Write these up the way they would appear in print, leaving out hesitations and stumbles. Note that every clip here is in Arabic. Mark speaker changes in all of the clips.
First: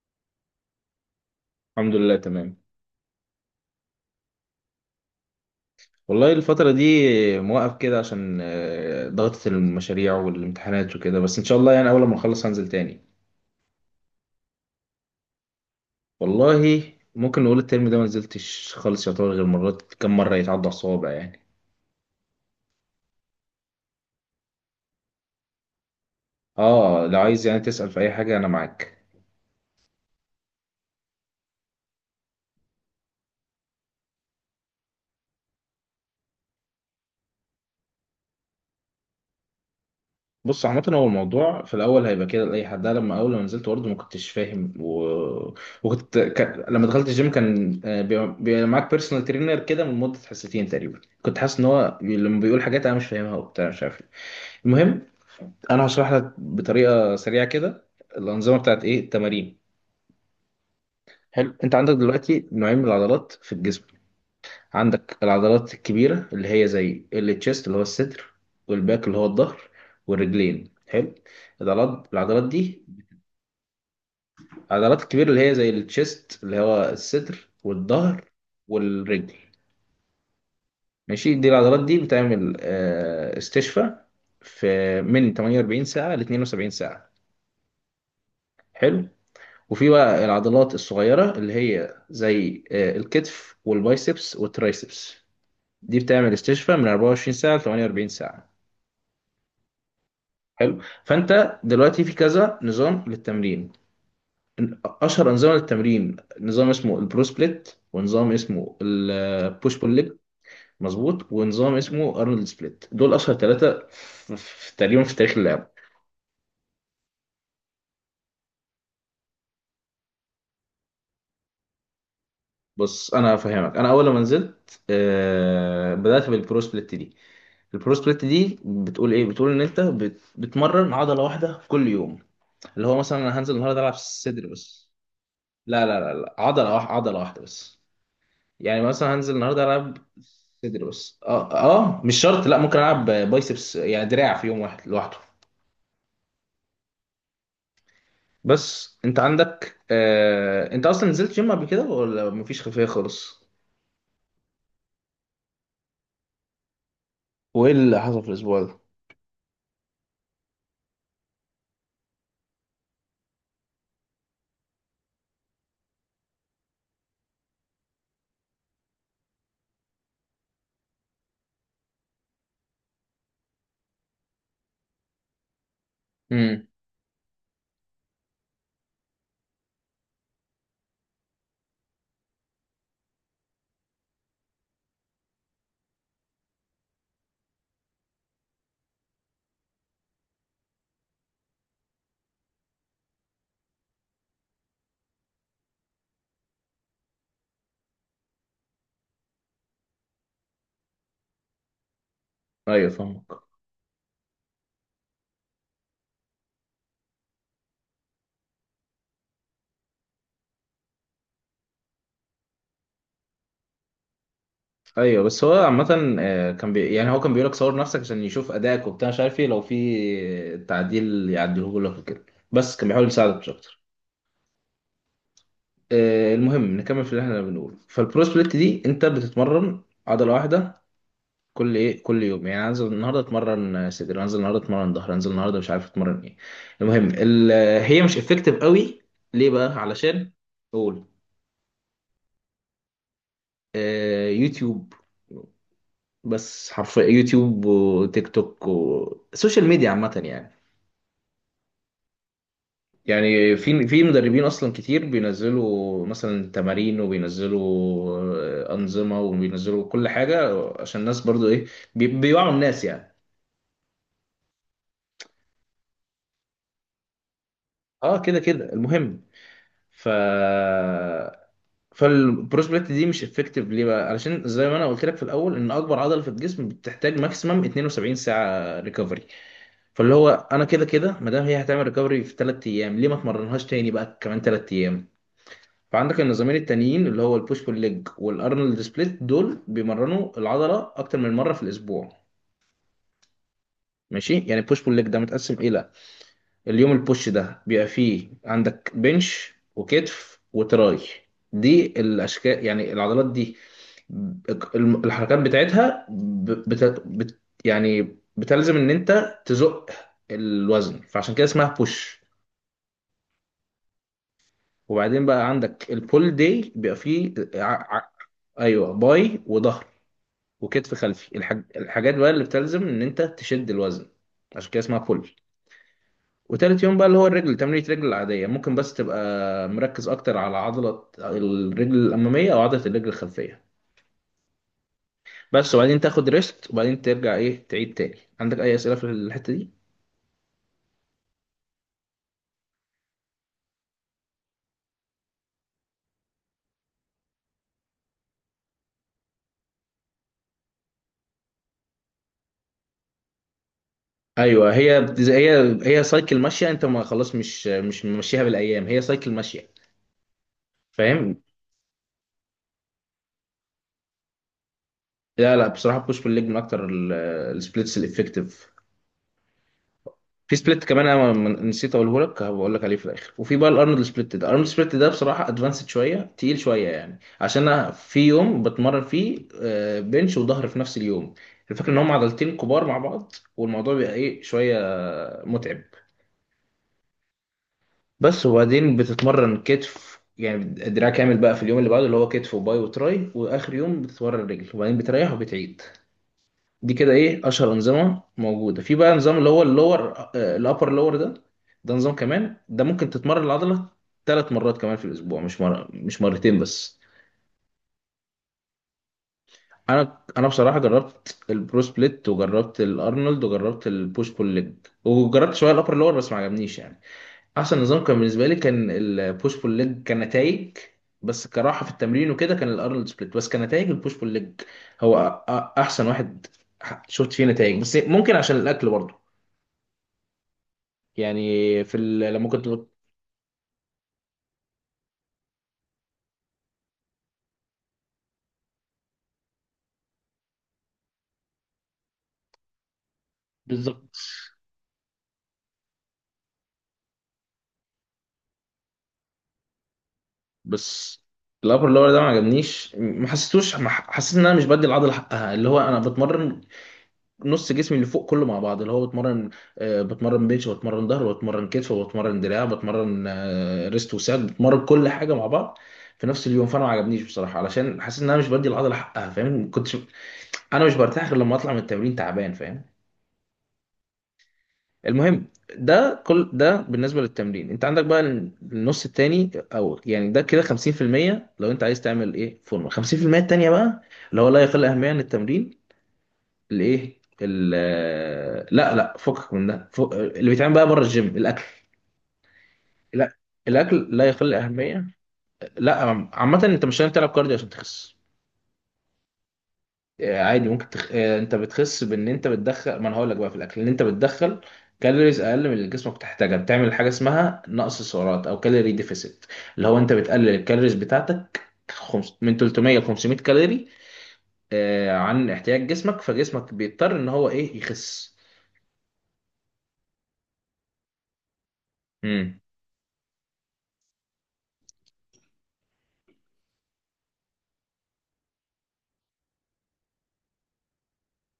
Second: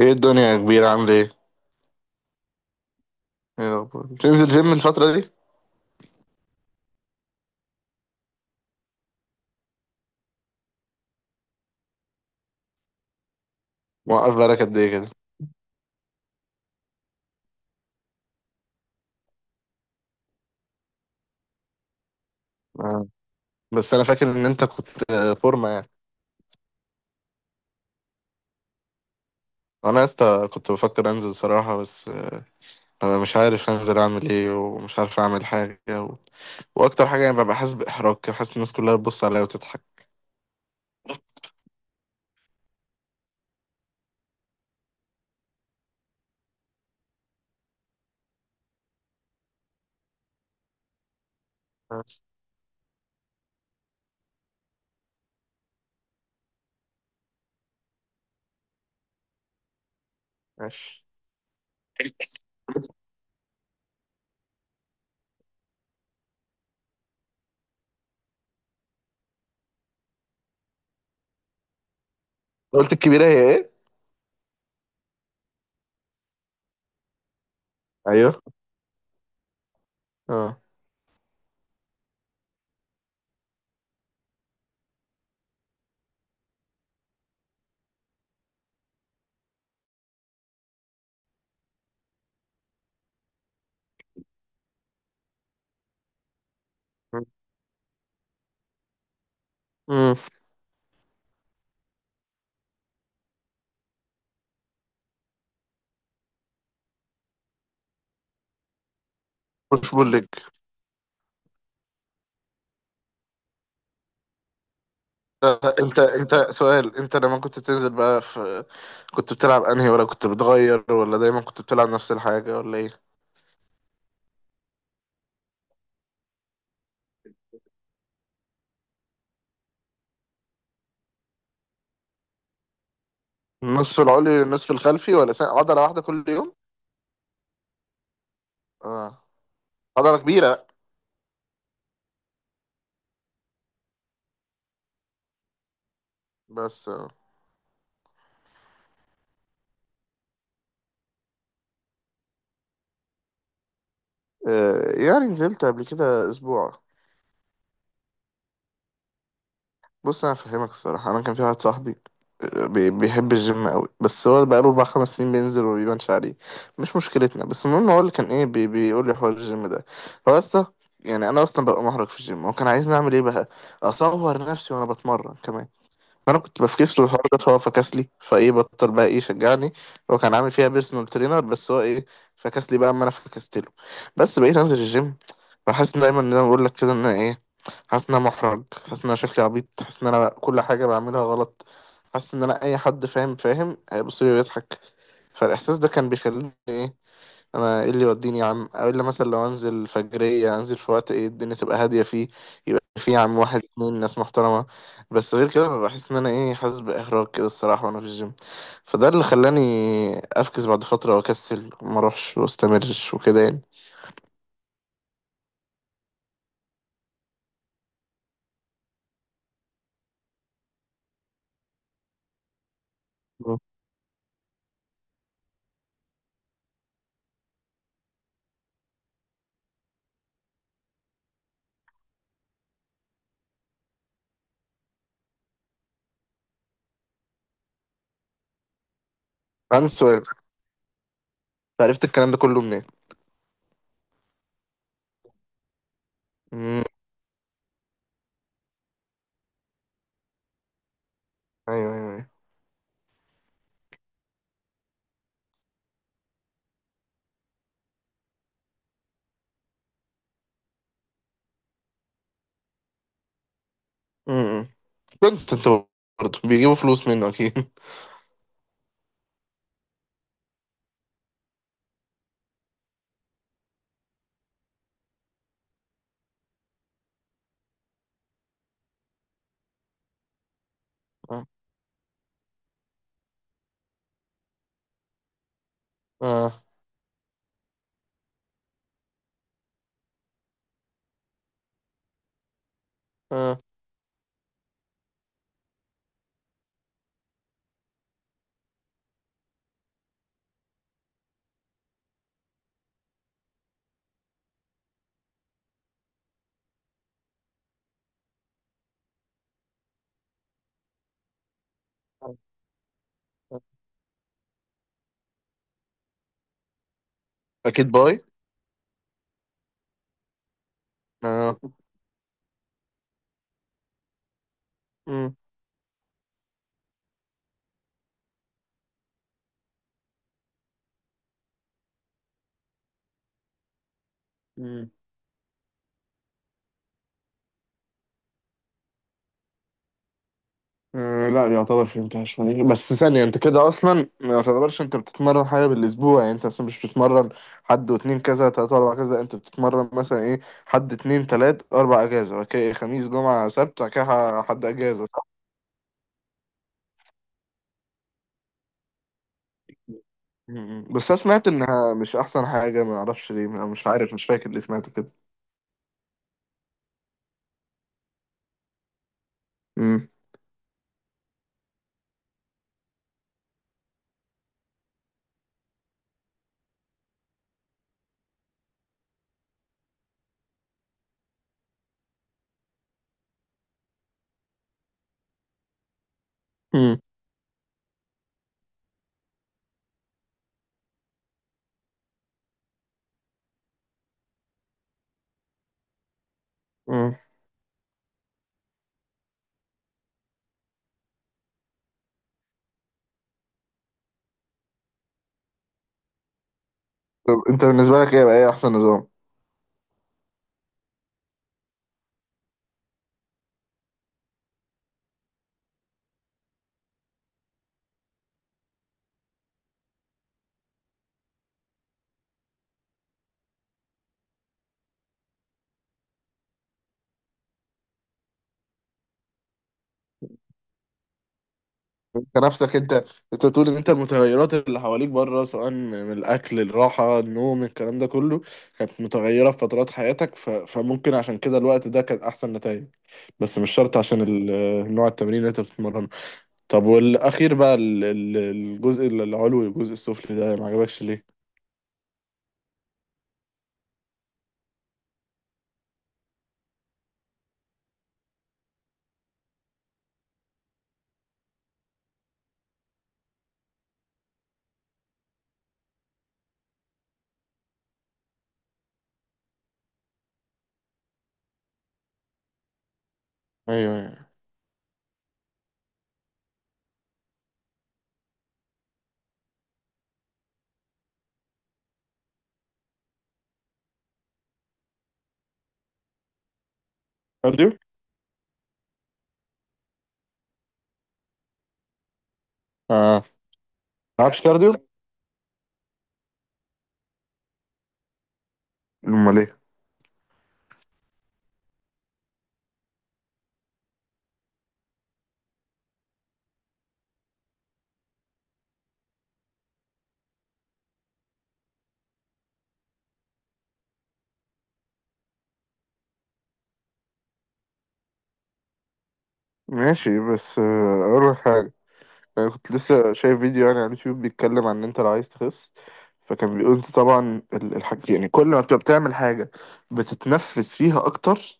Speaker 1: ايه الدنيا يا كبير؟ عامل ايه؟
Speaker 2: الحمد لله، تمام.
Speaker 1: ايه الأخبار؟ بتنزل جيم الفترة دي؟
Speaker 2: والله الفترة دي موقف كده عشان ضغطة المشاريع والامتحانات وكده، بس إن شاء الله يعني أول ما نخلص هنزل تاني.
Speaker 1: موقف بقالك قد ايه كده؟
Speaker 2: والله، ممكن نقول الترم ده ما نزلتش خالص، يعتبر غير مرات، كم مرة يتعدى على الصوابع يعني.
Speaker 1: آه. بس انا فاكر ان انت كنت فورمة يعني.
Speaker 2: اه، لو عايز يعني تسأل في أي حاجة أنا معاك.
Speaker 1: انا يا اسطى كنت بفكر انزل صراحة، بس. انا مش عارف انزل اعمل ايه، ومش عارف اعمل حاجة. واكتر حاجة يعني ببقى حاسس باحراج كده، حاسس الناس كلها بتبص عليا وتضحك.
Speaker 2: بص، عامة هو الموضوع في الأول هيبقى كده لأي حد. أنا لما أول ما نزلت برضه ما كنتش فاهم وكنت لما دخلت الجيم كان، بيبقى معاك بيرسونال ترينر، كده من مدة حصتين تقريبا، كنت حاسس إن هو
Speaker 1: بس،
Speaker 2: لما بيقول حاجات أنا مش فاهمها وبتاع مش عارف إيه. المهم، أنا هشرح لك بطريقة سريعة كده الأنظمة بتاعت إيه التمارين.
Speaker 1: ماشي.
Speaker 2: حلو. أنت عندك دلوقتي نوعين من العضلات في الجسم. عندك العضلات الكبيرة اللي هي زي التشيست اللي هو الصدر، والباك اللي هو الظهر، والرجلين. حلو. العضلات العضلات دي،
Speaker 1: قلت الكبيرة هي ايه؟
Speaker 2: العضلات الكبيرة اللي هي زي التشيست اللي هو الصدر والظهر
Speaker 1: ايوه.
Speaker 2: والرجل.
Speaker 1: اه.
Speaker 2: ماشي، دي العضلات دي بتعمل استشفاء في من 48 ساعة ل 72 ساعة. حلو. وفي بقى العضلات الصغيرة اللي هي زي الكتف والبايسبس والترايسبس، دي بتعمل استشفاء من 24 ساعة ل 48 ساعة.
Speaker 1: امم.
Speaker 2: حلو. فأنت دلوقتي في كذا نظام للتمرين. اشهر انظمه للتمرين، نظام اسمه البرو سبليت، ونظام اسمه البوش
Speaker 1: بوش بول
Speaker 2: بول.
Speaker 1: ليج.
Speaker 2: مظبوط. ونظام اسمه ارنولد سبليت، دول اشهر ثلاثه تقريبا في تاريخ اللعبه.
Speaker 1: انت سؤال، انت لما كنت بتنزل بقى في كنت بتلعب انهي، ولا كنت بتغير، ولا دايما كنت بتلعب نفس الحاجة، ولا ايه؟
Speaker 2: بص، انا هفهمك. انا اول ما نزلت بدات بالبرو سبليت دي. البرو سبليت دي بتقول ايه؟ بتقول ان انت بتمرن عضله واحده في كل يوم، اللي هو مثلا انا هنزل النهارده العب
Speaker 1: النصف العلوي
Speaker 2: صدر
Speaker 1: والنصف
Speaker 2: بس.
Speaker 1: الخلفي، ولا سنة عضلة
Speaker 2: لا لا
Speaker 1: واحدة
Speaker 2: لا،
Speaker 1: كل
Speaker 2: لا.
Speaker 1: يوم؟
Speaker 2: عضله واحده عضله واحده بس. يعني مثلا
Speaker 1: اه.
Speaker 2: هنزل النهارده العب
Speaker 1: عضلة كبيرة.
Speaker 2: صدر بس. اه اه، مش شرط، لا ممكن العب بايسبس يعني دراع في يوم واحد لوحده.
Speaker 1: بس.
Speaker 2: بس انت عندك انت اصلا نزلت جيم قبل كده ولا مفيش خلفيه خالص؟
Speaker 1: يعني نزلت قبل كده اسبوع.
Speaker 2: وايه اللي حصل في الاسبوع ده؟
Speaker 1: بص انا فاهمك الصراحه، انا كان في واحد صاحبي بيحب الجيم قوي، بس هو بقاله 4-5 سنين بينزل وما بيبانش عليه. مش مشكلتنا، بس المهم هو اللي كان ايه، بيقول لي حوار الجيم ده. هو اصلا، يعني انا اصلا ببقى محرج في الجيم، هو كان عايزني اعمل ايه بقى؟ اصور نفسي وانا بتمرن كمان؟ فانا كنت
Speaker 2: امم
Speaker 1: بفكس له الحوار ده، فهو فكس لي، فايه بطل بقى ايه شجعني. هو كان عامل فيها بيرسونال ترينر، بس هو ايه، فكس لي بقى اما انا فكست له، بس بقيت انزل الجيم. بحس إن دايما زي ما بقول لك كده ان انا ايه، حاسس ان انا محرج، حاسس ان انا شكلي عبيط، حاسس ان انا كل حاجه بعملها غلط، حاسس ان انا اي حد فاهم هيبص لي ويضحك. فالاحساس ده كان بيخليني ايه، انا ايه اللي يوديني يا عم، او الا مثلا لو انزل فجريه، انزل في وقت ايه الدنيا تبقى هاديه فيه، يبقى
Speaker 2: ايوه،
Speaker 1: فيه يا
Speaker 2: فاهمك.
Speaker 1: عم واحد اتنين ناس محترمه، بس غير كده ببقى بحس ان انا ايه، حاسس باحراج كده الصراحه وانا في الجيم. فده اللي خلاني افكس بعد فتره واكسل وما اروحش واستمرش وكده يعني.
Speaker 2: ايوه، بس هو عامه كان يعني هو كان بيقول لك صور نفسك عشان يشوف ادائك وبتاع مش عارف ايه، لو في تعديل يعدله لك وكده، بس كان بيحاول يساعدك مش
Speaker 1: مم.
Speaker 2: اكتر. المهم نكمل في اللي احنا بنقوله. فالبرو سبليت دي انت بتتمرن عضله واحده كل ايه كل يوم، يعني انزل النهارده اتمرن صدر، انزل النهارده اتمرن ظهر، انزل النهارده مش عارف اتمرن ايه. المهم هي مش افكتيف قوي. ليه بقى؟
Speaker 1: عندي سؤال، أنت
Speaker 2: علشان، قول.
Speaker 1: عرفت الكلام ده كله منين؟
Speaker 2: يوتيوب، بس
Speaker 1: مم،
Speaker 2: حرفيا يوتيوب وتيك توك وسوشيال ميديا عامة يعني.
Speaker 1: ايوه ايوه ايوه.
Speaker 2: يعني في مدربين اصلا كتير بينزلوا مثلا تمارين وبينزلوا انظمه وبينزلوا كل حاجه عشان الناس برضو ايه، بيوعوا الناس يعني.
Speaker 1: مم. كنت انت برضه بيجيبوا فلوس منه اكيد
Speaker 2: اه كده كده، المهم. ف فالبروس بليت دي مش افكتيف، ليه بقى؟ علشان زي ما انا قلت لك في الاول ان اكبر عضله في الجسم بتحتاج ماكسيمم 72 ساعه ريكفري، فاللي هو انا كده كده ما دام
Speaker 1: آه.
Speaker 2: هي هتعمل ريكفري في 3 ايام، ليه ما اتمرنهاش تاني بقى كمان 3 ايام. فعندك النظامين
Speaker 1: آه.
Speaker 2: التانيين اللي هو البوش بول ليج والارنولد سبليت، دول بيمرنوا العضله اكتر من مره في الاسبوع.
Speaker 1: آه.
Speaker 2: ماشي، يعني البوش بول ليج ده متقسم الى: اليوم البوش ده بيبقى فيه عندك بنش وكتف وتراي. دي الاشكال يعني العضلات دي، الحركات بتاعتها يعني بتلزم ان انت تزق الوزن، فعشان كده اسمها بوش.
Speaker 1: آه.
Speaker 2: وبعدين بقى عندك البول داي بيبقى فيه
Speaker 1: اكيد باي.
Speaker 2: ايوه، باي وظهر وكتف خلفي،
Speaker 1: اه.
Speaker 2: الحاجات بقى اللي بتلزم ان انت تشد الوزن، عشان كده اسمها بول. وتالت يوم بقى اللي هو الرجل، تمرينة رجل العادية ممكن بس تبقى مركز اكتر على عضلة الرجل الامامية او عضلة الرجل الخلفية.
Speaker 1: مم.
Speaker 2: بس، وبعدين تاخد ريست وبعدين ترجع ايه، تعيد تاني. عندك اي اسئلة في الحتة دي؟
Speaker 1: أه، لا يعتبر فهمتهاش يعني. بس ثانية، انت كده اصلا ما يعتبرش انت بتتمرن حاجة بالاسبوع؟ يعني انت مثلا مش بتتمرن حد واتنين كذا تلاتة اربعة كذا، لا، انت بتتمرن مثلا ايه، حد اتنين تلات اربع اجازة، بعد كده خميس جمعة سبت، بعد كده حد
Speaker 2: ايوه، هي
Speaker 1: اجازة، صح؟
Speaker 2: هي سايكل ماشيه، انت ما خلاص، مش ممشيها بالايام، هي سايكل ماشيه.
Speaker 1: م- م. بس انا
Speaker 2: فاهم.
Speaker 1: سمعت انها مش احسن حاجة، ما اعرفش ليه، أنا مش عارف، مش فاكر اللي سمعت كده.
Speaker 2: لا لا، بصراحه بوش بول ليج من اكتر السبليتس الافكتيف.
Speaker 1: م-
Speaker 2: في سبليت كمان انا نسيت اقوله لك، هبقول لك عليه في الاخر. وفي بقى الارنولد سبليت ده. الارنولد سبليت ده بصراحه ادفانسد شويه، تقيل شويه يعني، عشان انا في يوم بتمرن فيه بنش وظهر في نفس اليوم. الفكره ان هم عضلتين كبار مع بعض، والموضوع بيبقى ايه، شويه متعب.
Speaker 1: م-
Speaker 2: بس، وبعدين بتتمرن كتف يعني دراع كامل بقى في اليوم اللي بعده، اللي هو كتف وباي وتراي. واخر يوم بتتمرن رجل، وبعدين بتريح وبتعيد. دي كده
Speaker 1: م.
Speaker 2: ايه اشهر انظمه موجوده. في بقى نظام اللي هو الابر لور ده، ده نظام كمان، ده ممكن تتمرن العضله 3 مرات كمان في الاسبوع، مش مره مش مرتين بس.
Speaker 1: طب انت بالنسبة لك ايه بقى، ايه احسن نظام؟
Speaker 2: انا بصراحه جربت البرو سبليت وجربت الارنولد وجربت البوش بول ليج، وجربت شويه الابر لور بس ما عجبنيش يعني. احسن نظام كان بالنسبه لي كان البوش بول ليج كنتائج، بس كراحه في التمرين وكده كان الارنولد سبليت. بس كنتائج البوش بول ليج هو احسن واحد، شفت فيه نتائج، بس ممكن عشان الاكل برضه، يعني في
Speaker 1: انت نفسك انت، انت بتقول ان انت المتغيرات اللي حواليك بره، سواء من الاكل الراحه النوم الكلام ده كله، كانت متغيره في فترات حياتك، فممكن عشان كده الوقت ده كان احسن نتائج، بس مش شرط
Speaker 2: بالظبط.
Speaker 1: عشان نوع التمرين اللي انت بتتمرنه. طب والاخير بقى الجزء العلوي والجزء السفلي ده ما عجبكش
Speaker 2: بس
Speaker 1: ليه؟
Speaker 2: الابر لور ده ما عجبنيش، ما حسيتوش، ما ح- حسيت ان انا مش بدي العضله حقها، اللي هو انا بتمرن نص جسمي اللي فوق كله مع بعض، اللي هو بتمرن بنش وبتمرن ظهر وبتمرن كتف وبتمرن دراع، بتمرن ريست وساعد، بتمرن كل حاجه مع بعض في نفس اليوم. فانا ما عجبنيش بصراحه، علشان حاسس ان انا مش بدي العضله حقها، فاهم؟ كنتش انا مش برتاح غير لما اطلع من التمرين تعبان، فاهم؟
Speaker 1: ايوه ايوه.
Speaker 2: المهم، ده كل ده بالنسبه للتمرين. انت عندك بقى النص التاني، او يعني ده كده 50% لو انت عايز تعمل ايه فورمه. 50% التانيه بقى اللي هو لا يقل اهميه عن التمرين، الايه
Speaker 1: كارديو.
Speaker 2: لا لا فكك من ده، اللي بيتعمل بقى بره الجيم، الاكل.
Speaker 1: اه.
Speaker 2: لا، الاكل
Speaker 1: ما
Speaker 2: لا
Speaker 1: لعبش
Speaker 2: يقل
Speaker 1: كارديو.
Speaker 2: اهميه. لا، عامه انت مش لازم تلعب كارديو عشان تخس.
Speaker 1: امال ايه؟
Speaker 2: عادي ممكن تخ... آه، انت بتخس بان انت بتدخل، ما انا هقول لك بقى في الاكل، ان انت بتدخل كالوريز اقل من اللي جسمك بتحتاجها، بتعمل حاجه اسمها نقص سعرات او كالوري ديفيسيت، اللي هو انت بتقلل الكالوريز بتاعتك من 300 ل 500 كالوري عن احتياج جسمك، فجسمك بيضطر ان هو ايه، يخس.
Speaker 1: ماشي، بس اقول لك حاجه. انا
Speaker 2: امم.
Speaker 1: كنت لسه شايف فيديو يعني على اليوتيوب بيتكلم عن ان انت لو عايز تخس، فكان بيقول انت طبعا الحاج، يعني كل ما بتبقى بتعمل حاجه بتتنفس فيها اكتر،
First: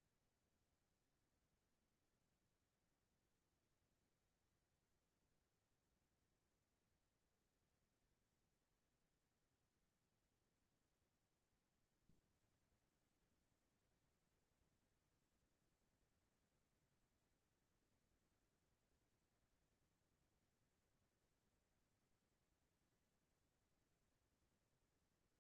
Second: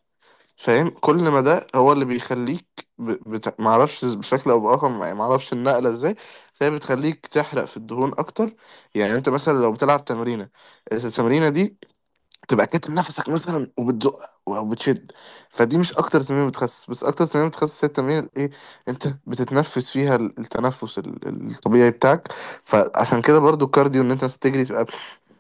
Speaker 1: فاهم؟ كل ما ده هو اللي بيخليك ب... معرفش بشكل او باخر، يعني معرفش النقله ازاي، بس هي بتخليك تحرق في الدهون اكتر. يعني انت مثلا لو بتلعب تمرينه، التمرينه دي تبقى كاتم نفسك مثلا وبتزق وبتشد، فدي مش اكتر تمرين بتخسس، بس اكتر تمرين بتخسس هي التمرين ايه، انت بتتنفس فيها التنفس الطبيعي بتاعك. فعشان كده برضو الكارديو، ان انت تجري تبقى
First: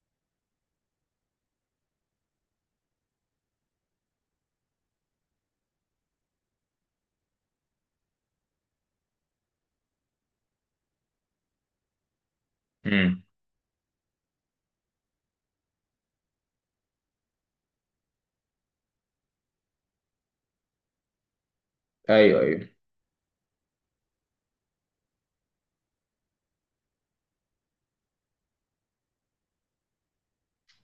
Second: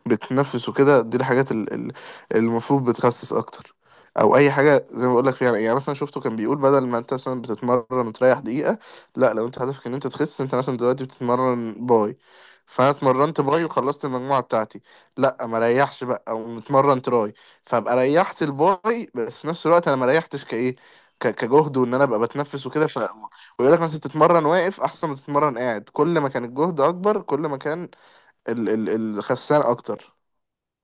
Speaker 1: بتتنفس وكده، دي الحاجات المفروض بتخسس اكتر. او اي حاجه زي ما بقول لك فيها، يعني مثلا شفته كان بيقول بدل ما انت مثلا بتتمرن تريح دقيقه، لا، لو انت هدفك ان انت تخس، انت مثلا دلوقتي بتتمرن باي، فانا
Speaker 2: امم.
Speaker 1: اتمرنت باي وخلصت المجموعه بتاعتي، لا، ما ريحش بقى، او متمرن تراي، فابقى ريحت الباي بس في نفس الوقت انا ما ريحتش كايه، كجهد، وان انا ابقى
Speaker 2: ايوه
Speaker 1: بتنفس
Speaker 2: ايوه،
Speaker 1: وكده. ويقول لك مثلا تتمرن واقف احسن ما تتمرن قاعد، كل ما كان الجهد اكبر كل ما كان ال ال الخسان اكتر.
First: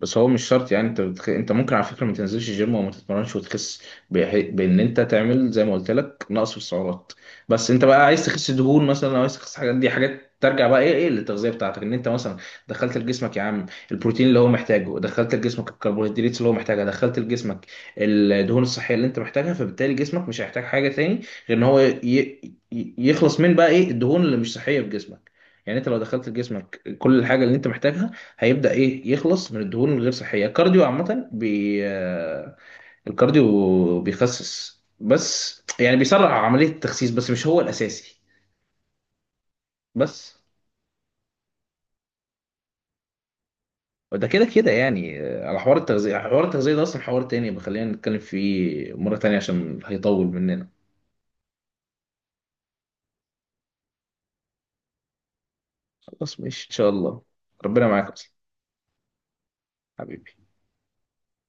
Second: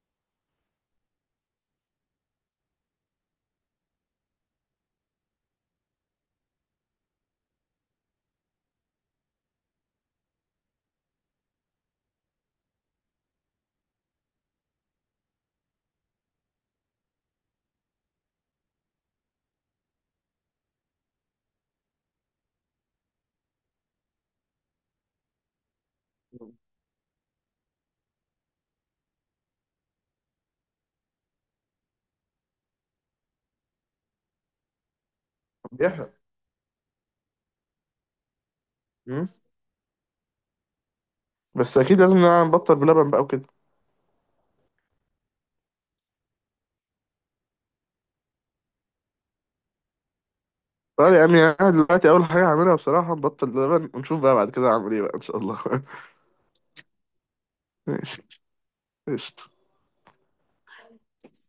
Speaker 2: بس هو مش شرط يعني انت ممكن على فكره ما تنزلش الجيم وما تتمرنش وتخس، بان انت تعمل زي ما قلت لك نقص في السعرات. بس انت بقى عايز تخس دهون مثلا او عايز تخس حاجات، دي حاجات ترجع بقى ايه للتغذيه بتاعتك، ان انت مثلا دخلت لجسمك يا عم البروتين اللي هو محتاجه، دخلت لجسمك الكربوهيدرات اللي هو محتاجها، دخلت لجسمك الدهون الصحيه اللي انت محتاجها، فبالتالي جسمك مش هيحتاج حاجه تاني، غير ان هو يخلص من بقى ايه، الدهون اللي مش صحيه في جسمك. يعني انت لو دخلت لجسمك كل الحاجه اللي انت محتاجها، هيبدأ ايه، يخلص من الدهون الغير صحية. الكارديو عامة بي آه، الكارديو بيخسس بس، يعني
Speaker 1: بيحرق.
Speaker 2: بيسرع عملية التخسيس بس، مش هو الأساسي.
Speaker 1: مم.
Speaker 2: بس،
Speaker 1: بس اكيد لازم نبطل بلبن بقى وكده.
Speaker 2: وده كده كده يعني على حوار التغذية. حوار التغذية ده أصلا حوار تاني، خلينا نتكلم فيه مرة تانية عشان هيطول مننا.
Speaker 1: طيب يا امي، انا دلوقتي اول حاجه هعملها بصراحه نبطل لبن، ونشوف بقى بعد كده هعمل ايه بقى ان شاء الله
Speaker 2: خلاص، ماشي إن شاء الله. ربنا معاك
Speaker 1: ماشي.
Speaker 2: أصلا،
Speaker 1: قشطة.
Speaker 2: حبيبي.